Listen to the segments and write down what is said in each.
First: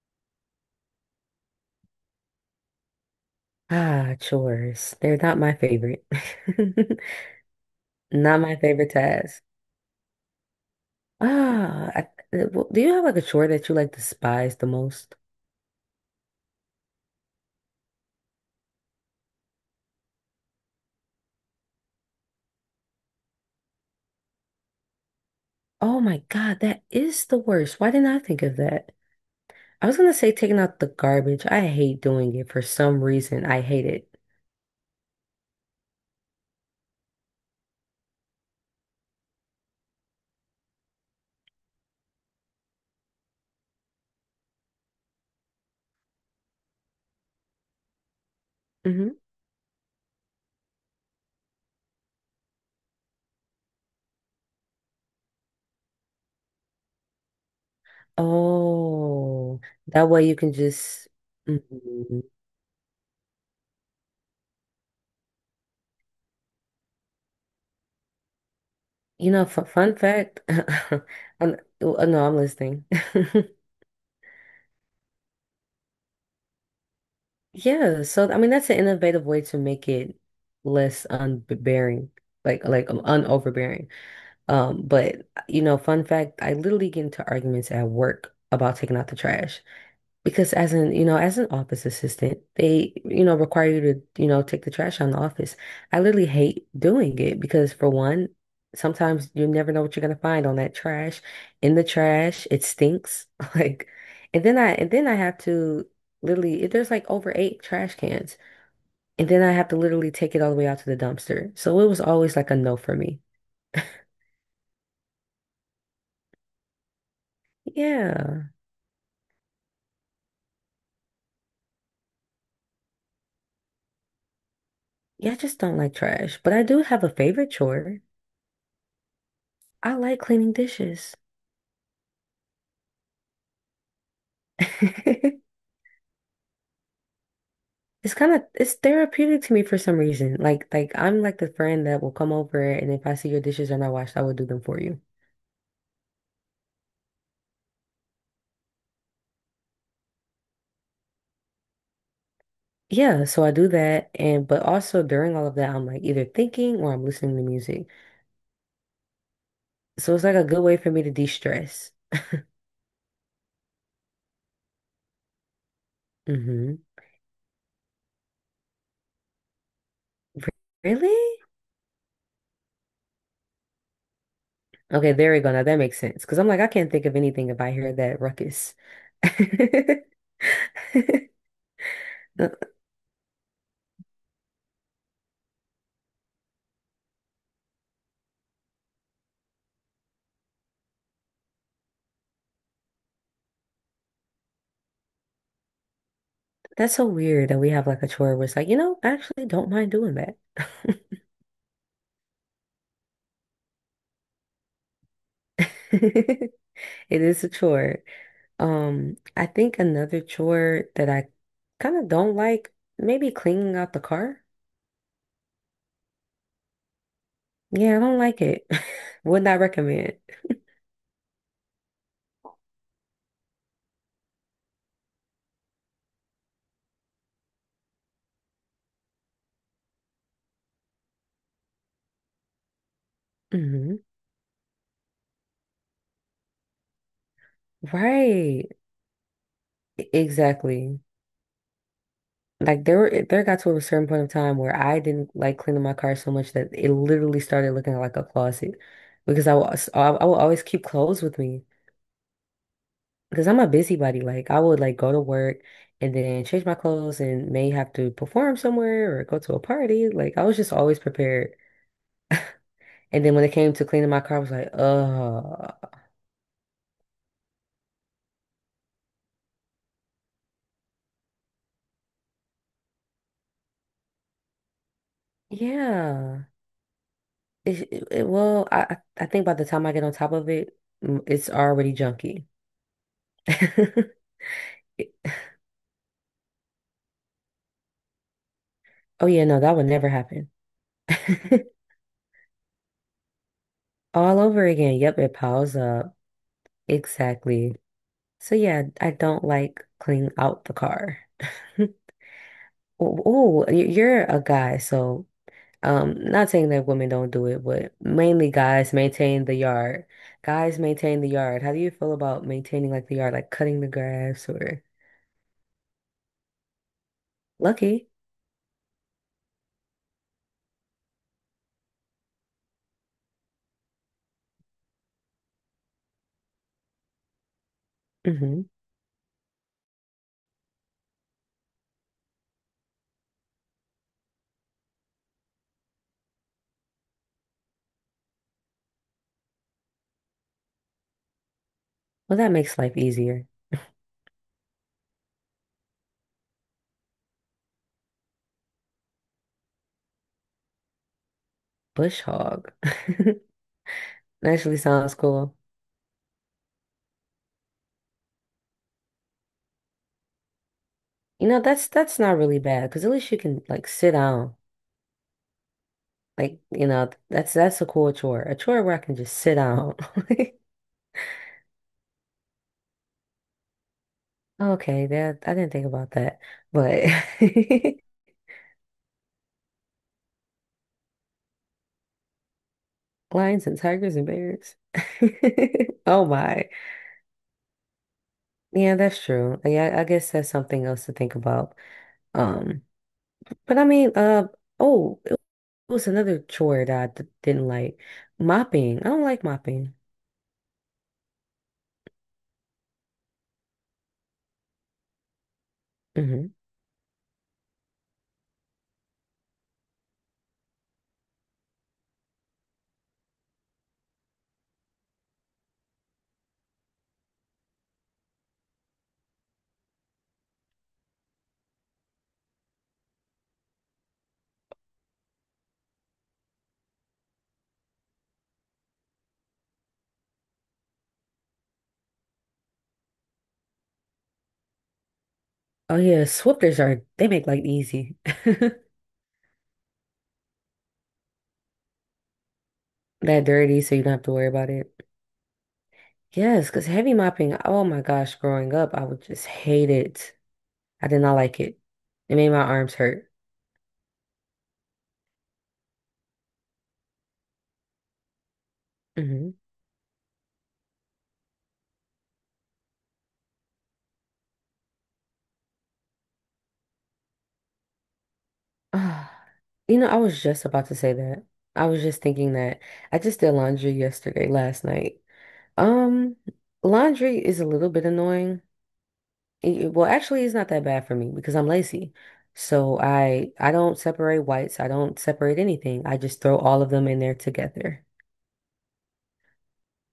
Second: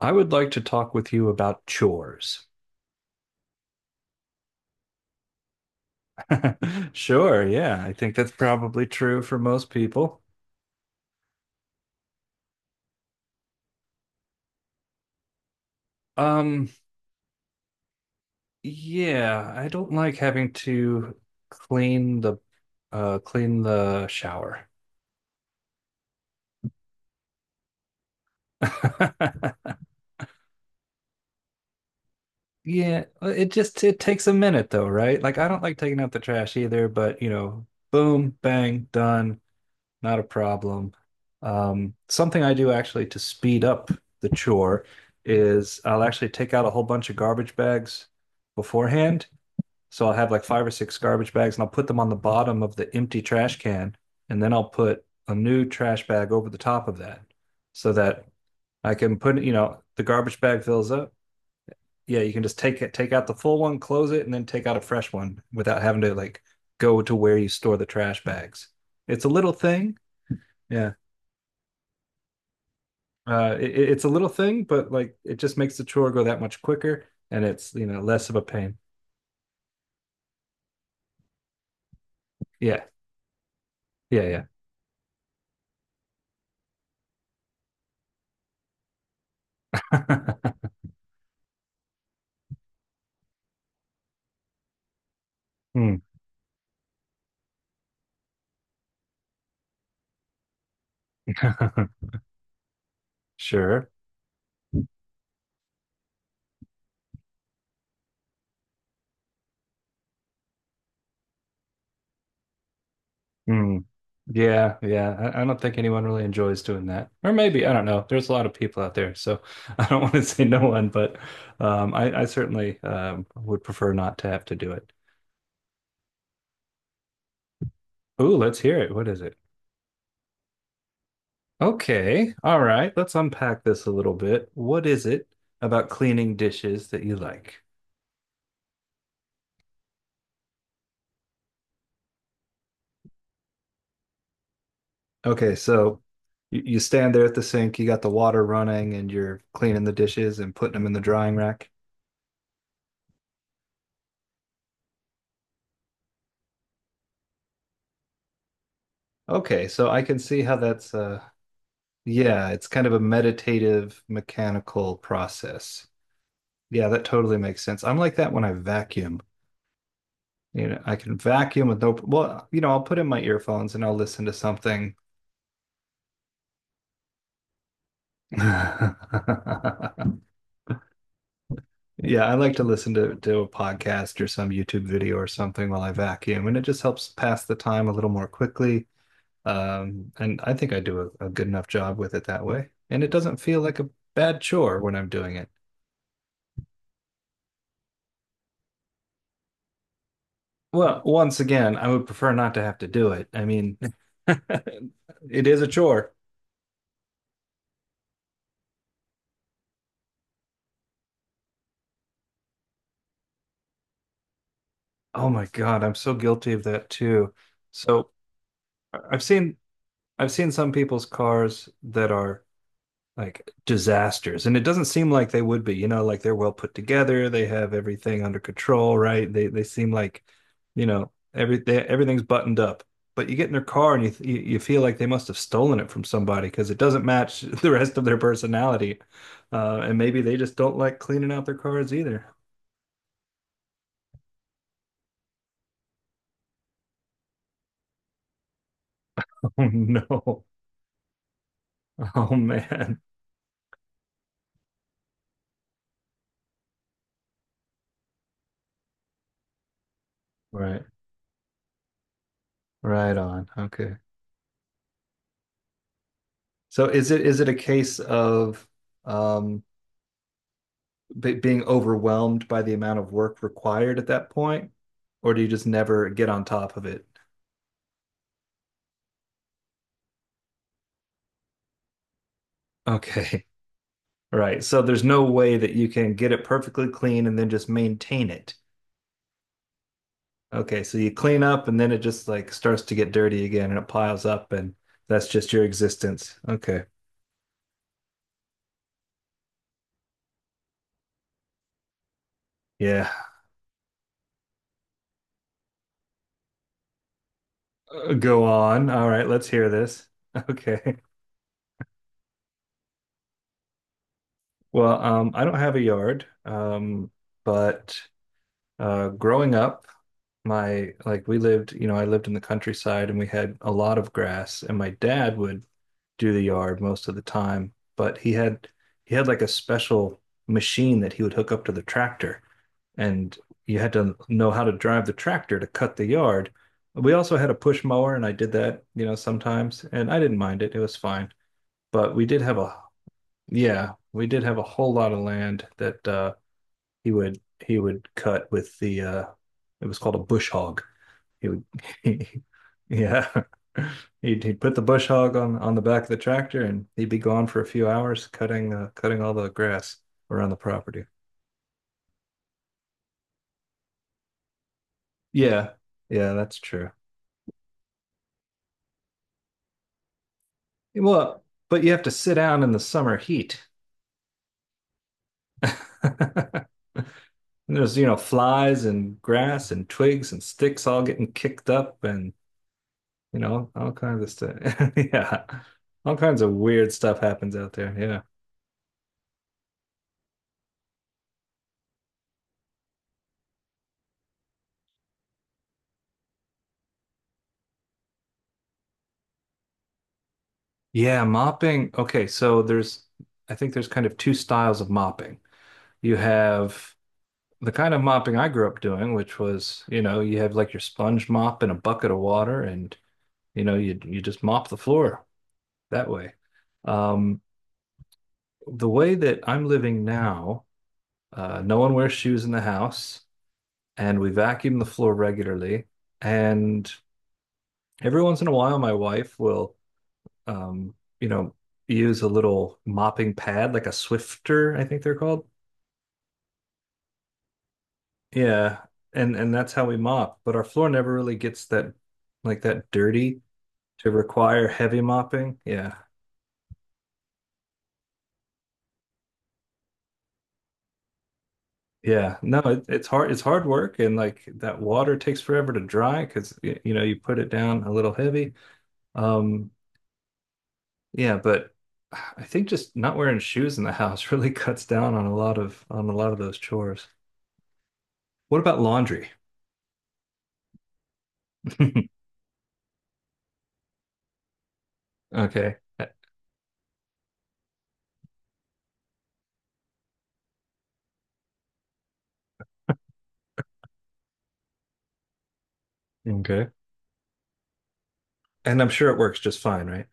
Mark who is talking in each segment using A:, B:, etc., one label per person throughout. A: I would like to talk with you about chores.
B: Ah, chores. They're not my favorite.
A: Sure, yeah, I think that's
B: Not my
A: probably
B: favorite
A: true for
B: task.
A: most people.
B: Ah, I, do you have like a chore that you like despise the most?
A: Um, yeah, I don't like having to clean the clean the shower.
B: Oh my God, that is the worst. Why didn't I think of that? I was gonna say taking out the garbage. I hate doing it for some
A: Yeah,
B: reason.
A: it
B: I
A: just
B: hate
A: it
B: it.
A: takes a minute though, right? Like I don't like taking out the trash either, but boom, bang, done. Not a problem. Something I do actually to speed up the chore is I'll actually take out a whole bunch of garbage bags
B: Hmm
A: beforehand. So I'll have like five or six garbage bags and I'll put them on the bottom of the empty trash can. And then I'll put a new trash bag over the top of that so that I can put, you
B: Oh,
A: know, the
B: that way you
A: garbage
B: can
A: bag fills
B: just.
A: up. Yeah,
B: Mhm.
A: you can just take it, take out the full one, close it, and then take out a fresh one without having to like go to where you store the trash bags. It's a
B: You know,
A: little
B: fun,
A: thing.
B: fun fact.
A: Yeah.
B: Oh no, I'm listening.
A: It's a little thing, but like it just makes the chore go that much quicker and it's, you know,
B: Yeah,
A: less
B: so
A: of
B: I
A: a
B: mean that's
A: pain.
B: an innovative way to make it less unbearing, like
A: Yeah.
B: like um, unoverbearing.
A: Yeah.
B: But you know, fun fact, I literally get into arguments at work about taking out the trash.
A: Yeah.
B: Because as an, you know, as an office assistant, they, you know, require you to, you know, take the trash out of the office.
A: Hmm.
B: I literally hate doing it because for one, sometimes you never know what you're gonna find on that trash. In the trash, it stinks. Like,
A: Sure.
B: and then I have to literally, there's like over eight trash cans, and then I have to literally take it all the way out to the dumpster. So it was always like a no for me.
A: Hmm. Yeah. Yeah. I don't think anyone really enjoys doing that. Or maybe, I don't know. There's a lot
B: Yeah.
A: of people out there. So I don't want to say no one, but I certainly would prefer not to have to do it.
B: Yeah, I just don't like trash. But I do have a favorite chore.
A: Ooh, let's hear it. What is it?
B: I like cleaning dishes.
A: Okay. All right. Let's unpack this a little bit. What is it about cleaning dishes that you like?
B: It's kind of it's therapeutic to me for some reason. Like I'm like the friend that will come over, and if I see your dishes are not washed, I will do them for you.
A: Okay, so you stand there at the sink, you got the water running, and you're cleaning the dishes and putting them in the drying rack.
B: Yeah, so I do that, and but also during all of that I'm like either thinking or I'm listening to music.
A: Okay, so I
B: So
A: can
B: it's like
A: see
B: a
A: how
B: good way for
A: that's
B: me to de-stress.
A: yeah, it's kind of a meditative mechanical process.
B: Hmm
A: Yeah, that totally makes sense. I'm like that when I vacuum. You know, I
B: Really?
A: can vacuum with no, well, you know, I'll put in my earphones and I'll listen to something.
B: Okay, there we go. Now that makes sense. Because I'm like, I can't think of anything if I hear that ruckus. Th-
A: Yeah, I like to listen to a podcast or some YouTube video or something while I vacuum, and it just helps pass the time a little more quickly. And I think I do a good enough job with it that way. And it doesn't feel like a bad chore when I'm doing it.
B: That's so weird that we have like a chore where it's like, you know, I actually don't mind doing that.
A: Well, once again, I would prefer not to have to do it. I mean, it is a chore.
B: It is a chore. I think another chore that I kind of don't like, maybe cleaning out the car.
A: Oh my God, I'm so guilty of that too.
B: Yeah, I
A: So
B: don't like it.
A: I- I've
B: Would
A: seen
B: not recommend.
A: I've seen some people's cars that are like disasters. And it doesn't seem like they would be, you know, like they're well put together, they have everything under control, right? They seem like, you know, everything's buttoned up. But you get in their car
B: Hmm
A: and you feel like they must have stolen it from somebody because it doesn't match the rest of their
B: Right.
A: personality. And maybe they just don't like
B: Exactly.
A: cleaning out their cars either.
B: Like there got to a certain point of time where I didn't like cleaning my car so much that it literally started looking like a closet, because I
A: Oh
B: was I would
A: no.
B: always keep clothes with me
A: Oh man.
B: because I'm a busybody. Like I would like go to work and then change my clothes and may have to perform somewhere or go to a party. Like I was just
A: Right.
B: always prepared.
A: Right
B: And then when
A: on.
B: it came to
A: Okay.
B: cleaning my car, I was like,
A: So is it a case of um being overwhelmed by the amount of work required at that point, or do you just never get on
B: yeah.
A: top of it?
B: Well, I think by the time I get on top of it, it's already junky.
A: Okay. Right. So there's no way that you can get it perfectly clean and then just maintain it.
B: Oh yeah, no, that would never happen.
A: Okay. So you clean up and then it just like starts to get dirty again and it piles
B: All
A: up
B: over
A: and
B: again. Yep,
A: that's
B: it
A: just your
B: piles up.
A: existence. Okay.
B: Exactly. So yeah, I don't like cleaning out the car.
A: Yeah.
B: Oh, you're a guy, so. Not saying that women don't do it, but
A: Go
B: mainly
A: on.
B: guys
A: All right.
B: maintain
A: Let's
B: the
A: hear this.
B: yard. Guys
A: Okay.
B: maintain the yard. How do you feel about maintaining like the yard, like cutting the grass or
A: Well, I don't have a yard, but
B: lucky?
A: growing up, my like we lived, you know, I lived in the countryside and we had a lot of grass and my dad would do the yard most of the time, but
B: Mm-hmm.
A: he had like a special machine that he would hook up to the tractor and you had to know how to drive the tractor to cut the yard. We also had a push mower and I did that, you know, sometimes and I didn't mind it. It was fine. But we
B: Well,
A: did
B: that
A: have
B: makes
A: a
B: life easier.
A: yeah, we did have a whole lot of land that he would he would cut with the it was called a bush hog. he would
B: Bush
A: he,
B: hog.
A: yeah, he'd, put
B: Naturally
A: the bush
B: sounds
A: hog
B: cool.
A: on the back of the tractor and he'd be gone for a few hours cutting cutting all the grass around the property.
B: You know, that's not really bad because at least you can like sit down.
A: Yeah, yeah, that's
B: Like, you
A: true.
B: know, that's a cool chore. A chore where I can just sit down.
A: Well, but you have to sit down in the summer heat.
B: Okay, that I didn't think about that, but
A: And there's you know flies and grass and twigs and sticks all getting kicked up and you
B: lions
A: know
B: and
A: all
B: tigers
A: kinds
B: and
A: of
B: bears.
A: stuff. Yeah, all
B: Oh
A: kinds of
B: my.
A: weird stuff happens out there. Yeah.
B: Yeah, that's true. Yeah, I guess that's something else to think about. Um, but I mean, oh, it was another chore that I d didn't like. Mopping. I don't like mopping.
A: Yeah, mopping. Okay, so there's, I think there's kind of two styles of mopping. You
B: Hmm
A: have the kind of mopping I grew up doing, which was, you know, you have like your sponge mop and a bucket of water, and you know, you just mop the floor that way. Um, the way that I'm living now, no one wears shoes in the house, and we vacuum the floor regularly. And every once in a while, my wife will um, you know, use a little mopping pad, like a Swifter, I think they're called.
B: Oh yeah, sweepers are they make life easy.
A: Yeah, and that's how we mop. But our floor never really gets that that dirty
B: That dirty, so you
A: to
B: don't have to worry
A: require
B: about
A: heavy
B: it.
A: mopping. Yeah.
B: Yes, because heavy mopping, oh my gosh, growing up, I would just hate it. I did not like it. It
A: Yeah.
B: made
A: No,
B: my arms hurt.
A: it's hard work and like that water takes forever to dry because you know, you put it down a little heavy.
B: Mhm.
A: Um yeah, but I think just not wearing shoes in the house really cuts down on a lot of those chores. What about laundry?
B: Ah, you know, I was just about to say that. I was just thinking that I just did laundry yesterday, last night.
A: Okay.
B: Um, laundry is a little bit annoying. Actually, it's not that bad for me because I'm lazy. So I don't separate whites. I don't separate anything. I just throw
A: Okay.
B: all of them in there together.
A: And I'm sure it works just fine, right?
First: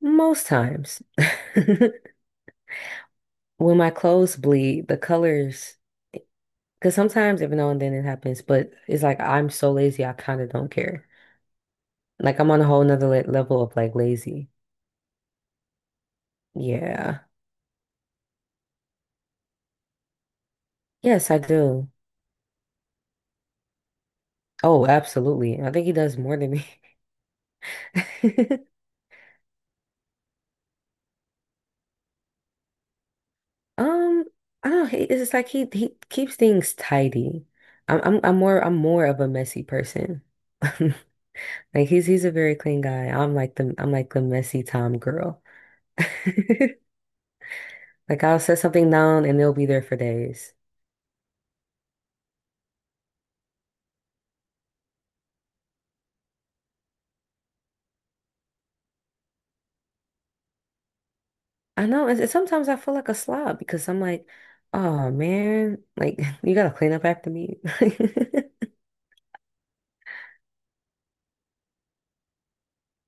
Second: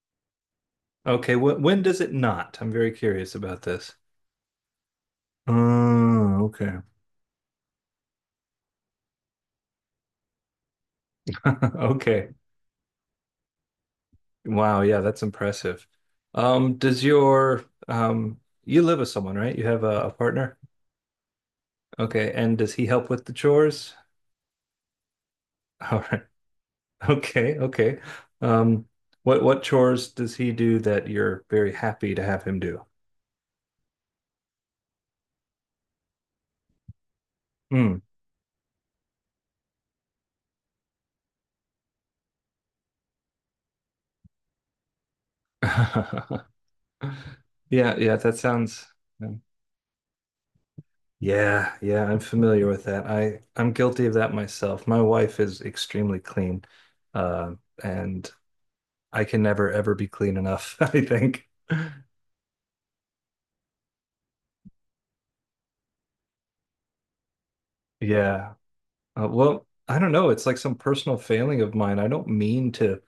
B: Most times.
A: Okay, when does it not? I'm very curious about
B: When my
A: this.
B: clothes bleed, the colors,
A: Oh, okay.
B: because sometimes every now and then it happens, but it's like I'm so lazy, I kind of don't care.
A: Okay.
B: Like I'm on a whole nother le level of like lazy.
A: Wow, yeah, that's impressive. Does
B: Yeah.
A: your you live with someone, right? You have a partner?
B: Yes, I do.
A: Okay, and does he help with the chores?
B: Oh, absolutely. I think he
A: All
B: does
A: right.
B: more than me.
A: Okay, okay. Um, what chores does he do that you're very happy to have him do?
B: Um, I don't. It's just like he keeps things tidy.
A: Hmm.
B: I'm more of a messy person. Like he's a very clean guy. I'm like the messy Tom girl.
A: Yeah, yeah,
B: Like
A: that
B: I'll set
A: sounds
B: something down
A: yeah.
B: and it'll be there for days.
A: Yeah, yeah, I'm familiar with that. I'm guilty of that myself. My wife is extremely clean, uh, and I can never ever be clean enough, I think.
B: I know. And sometimes I feel like a slob because I'm like, oh man, like you gotta clean up after me.
A: Yeah. Well, I don't know. It's like some personal failing of mine. I don't mean to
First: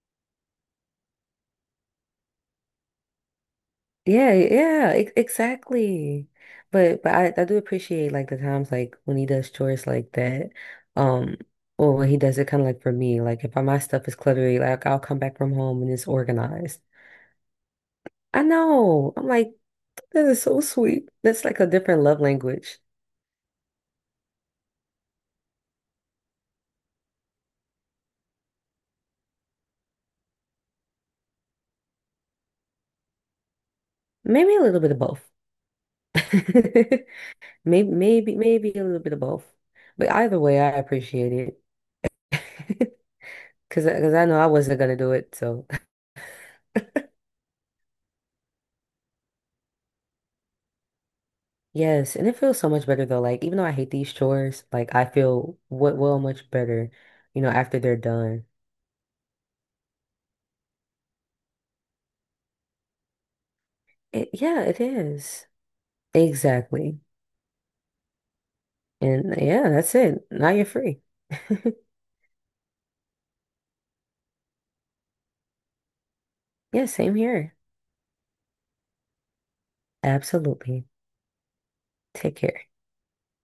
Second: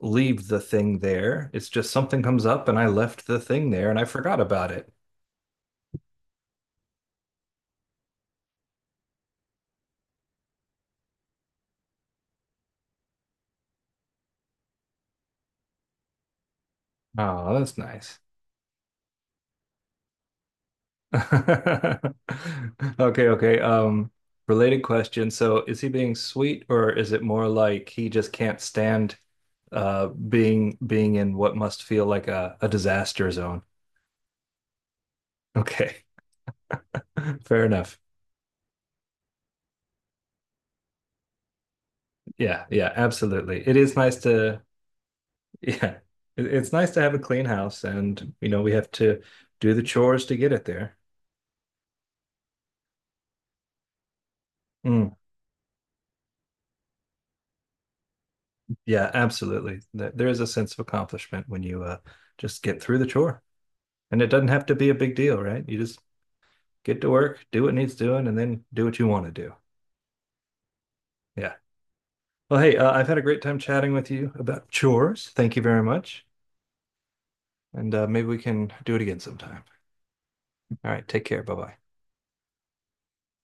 A: leave the thing there. It's just something comes up and I left the thing there and I
B: Yeah,
A: forgot about it.
B: yeah, ex exactly. But I do appreciate like the times like when he does chores like that. Um or when he does it kind of like for me, like if my stuff is cluttery, like I'll come back from home and it's organized.
A: Oh, that's nice.
B: I know. I'm like, that is so sweet. That's like a different love
A: Okay,
B: language.
A: okay. Related question. So is he being sweet or is it more like he just can't stand being in what must feel like a disaster zone?
B: Maybe a little bit of both.
A: Okay. Fair
B: Maybe
A: enough.
B: maybe maybe a little bit of both. But either way, I appreciate
A: Yeah, yeah,
B: it.
A: absolutely. It
B: Cause,
A: is
B: cause
A: nice
B: I know I
A: to
B: wasn't gonna do it, so.
A: yeah. It's nice to have a clean house and you know we have to do the chores to get it there.
B: Yes, and it feels so much better though. Like even though I hate these chores, like I
A: Mm,
B: feel what well much better, you know, after they're done.
A: yeah, absolutely. There is a sense of accomplishment when you just get through the chore. And it
B: It,
A: doesn't
B: yeah,
A: have to
B: it
A: be a big deal,
B: is.
A: right? You just
B: Exactly.
A: get to work, do what needs doing, and then do what you want to
B: And
A: do.
B: yeah, that's it. Now you're free.
A: Yeah. Well, hey, I've had a great time chatting with you about chores. Thank you very much.
B: Yeah, same here.
A: And maybe we can do it again sometime.
B: Absolutely.
A: All right. Take care. Bye bye.
B: Take care.